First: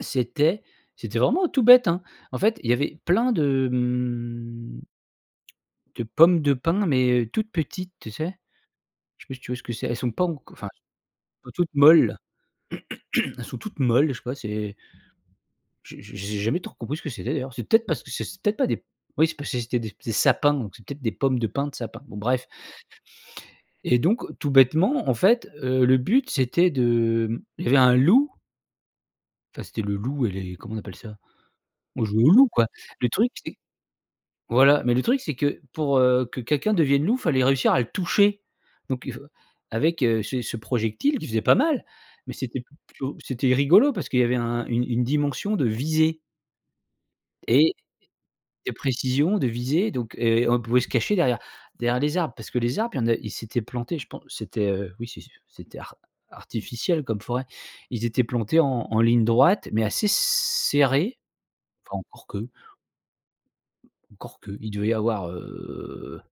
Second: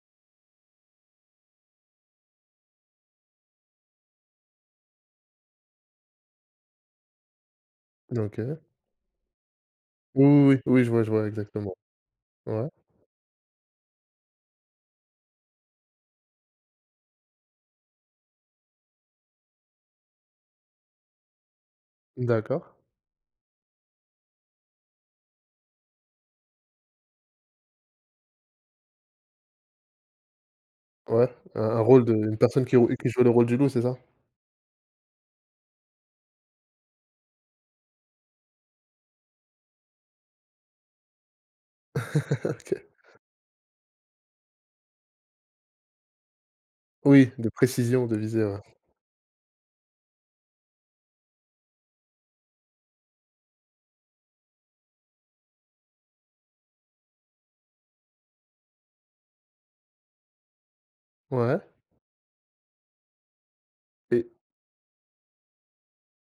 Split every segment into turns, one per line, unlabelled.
C'était c'était vraiment tout bête, hein. En fait, il y avait plein de, mmh de pommes de pins, mais heu, toutes petites, tu
D
sais,
OK.
je sais pas si tu vois ce que c'est? Elles sont
Oui,
pas enco
oui, oui,
enfin, elles
oui, je vois je vois
sont
exactement.
toutes molles,
Ouais.
elles sont toutes molles, je sais pas, c'est j'ai j'ai j'ai jamais trop compris ce que c'était d'ailleurs, c'est peut-être parce c'est c peut être pas des oui c parce que c'était des des sapins, donc c'est peut-être des pommes de pins de sapins. Bon bref
D'accord.
et donc tout bêtement, en fait, heu, le but, c'était de, mmh, il y avait un loup enfin, c'était le loup et les comment on appelle ça?
Ouais, un un
On
rôle de
jouait au
une
loup,
personne
quoi.
qui rou
Le
qui jouait
truc
le rôle
c'est
du loup, c'est ça?
voilà, mais le truc c'est que pour, heu, que quelqu'un devienne loup, fallait réussir à le toucher, donc il faut avec, heu, ce ce projectile qui faisait pas mal, mais c'était
OK.
plutôt c'était rigolo parce qu'il y avait un une une dimension de visée
Oui, de
et
précision, de visée, ouais.
et précision de visée, donc et on pouvait se cacher derrière derrière les arbres, parce que les arbres, il y en a, ils étaient plantés, je pen c'était, heu, oui, c'est ce c'était ar artificiel comme forêt. Ils étaient plantés en en ligne droite, mais assez serrés.
Ouais.
Enfin, encore que
Et
encore qu'il devait y avoir, heu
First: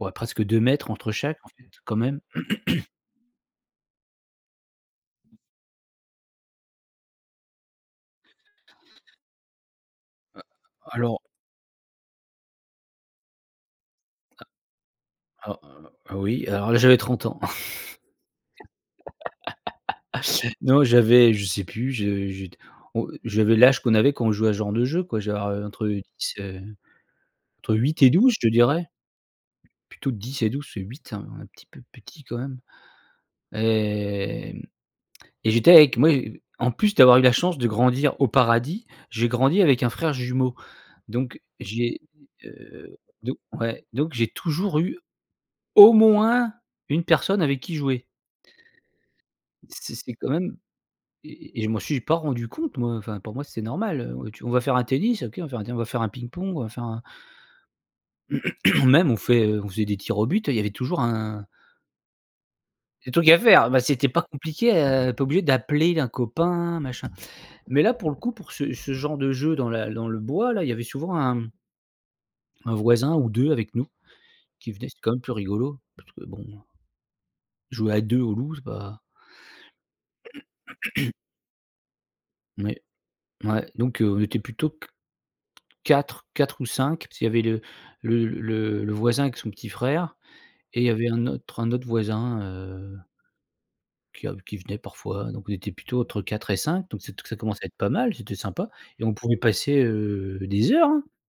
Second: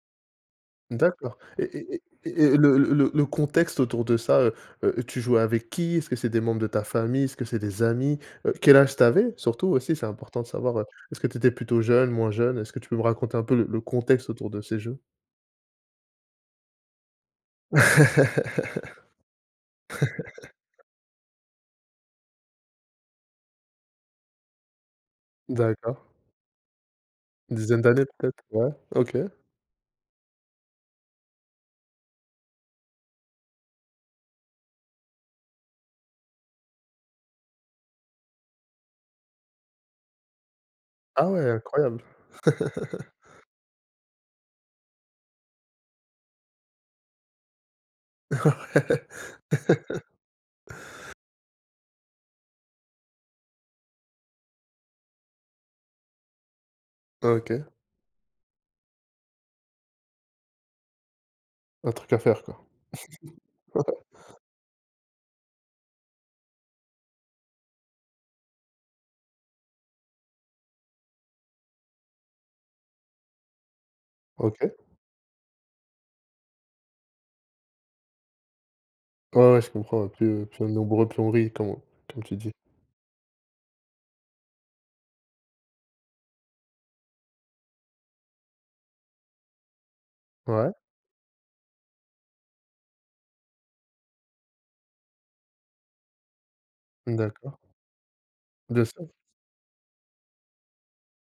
ouais, presque 2 m entre
D'accord,
chaque, en
et-
fait,
et
quand
et
même.
et et le le le le contexte autour de ça, heu heu, tu jouais avec qui? Est-ce que c'est des membres de ta famille? Est-ce que c'est des amis? Heu, quel âge tu avais? Surtout, aussi, c'est
Heu,
important de savoir, heu,
alors
est-ce que tu étais plutôt jeune, moins jeune? Est-ce que tu peux me raconter un peu le le contexte
A
autour de ces jeux?
alors, heu, oui, alors là, j'avais 30 ans. Non, j'avais je sais plus, je je t on j'avais l'âge qu'on avait quand on jouait à ce genre de jeu, quoi, je devais avoir entre
D'accord.
10, heu,
Une
entre
dizaine
8
d'années,
et 12, je
peut-être,
te
ouais,
dirais
OK.
plutôt 10 et 12, parce que 8, c'est un un petit peu petit quand même, et mmh, et j'étais avec moi en plus d'avoir eu la chance de grandir au paradis, j'ai grandi avec un frère jumeau,
Ah,
donc
ouais,
j'ai,
incroyable!
heu, donc ouais, donc j'ai toujours eu au moins 1 personne avec qui jouer.
Ouais.
C'est c'est quand même et et et je m'en suis pas rendu compte, moi, enfin, pour moi, c'est normal, heu, on tu on va faire un tennis, OK, on va faire un tennis, on va faire un ping-pong, on va faire un
OK.
même on fait, heu, on faisait des tirs au but et il y avait toujours un
Un truc à faire, quoi.
des trucs à faire, beh, c'était pas compliqué, heu, pas obligé d'appeler un copain, machin. Mais là, pour le coup, pour ce ce genre de jeu dans la dans le bois, là, il y avait souvent 1 1 voisin ou 2 avec nous, qui
OK.
venaient, c'est quand même plus rigolo, parce que, bon, heu jouer à 2 au loup, c'est pas
Ouais, ouais, je comprends, plus plus on est nombreux, plus on rit, comme on comme tu dis.
Oui, ouais, donc on était plutôt qu 4-4 ou 5, parce qu'il y avait le le le le voisin avec son petit frère,
Ouais.
et il y avait un autre un autre voisin, heu qui a qui venait parfois, heu, donc on était plutôt entre 4 et 5 donc c'est t ça
D'accord.
commençait à être pas mal, c'était sympa
Bien
et
sûr.
on pouvait passer, heu, des heures, hein.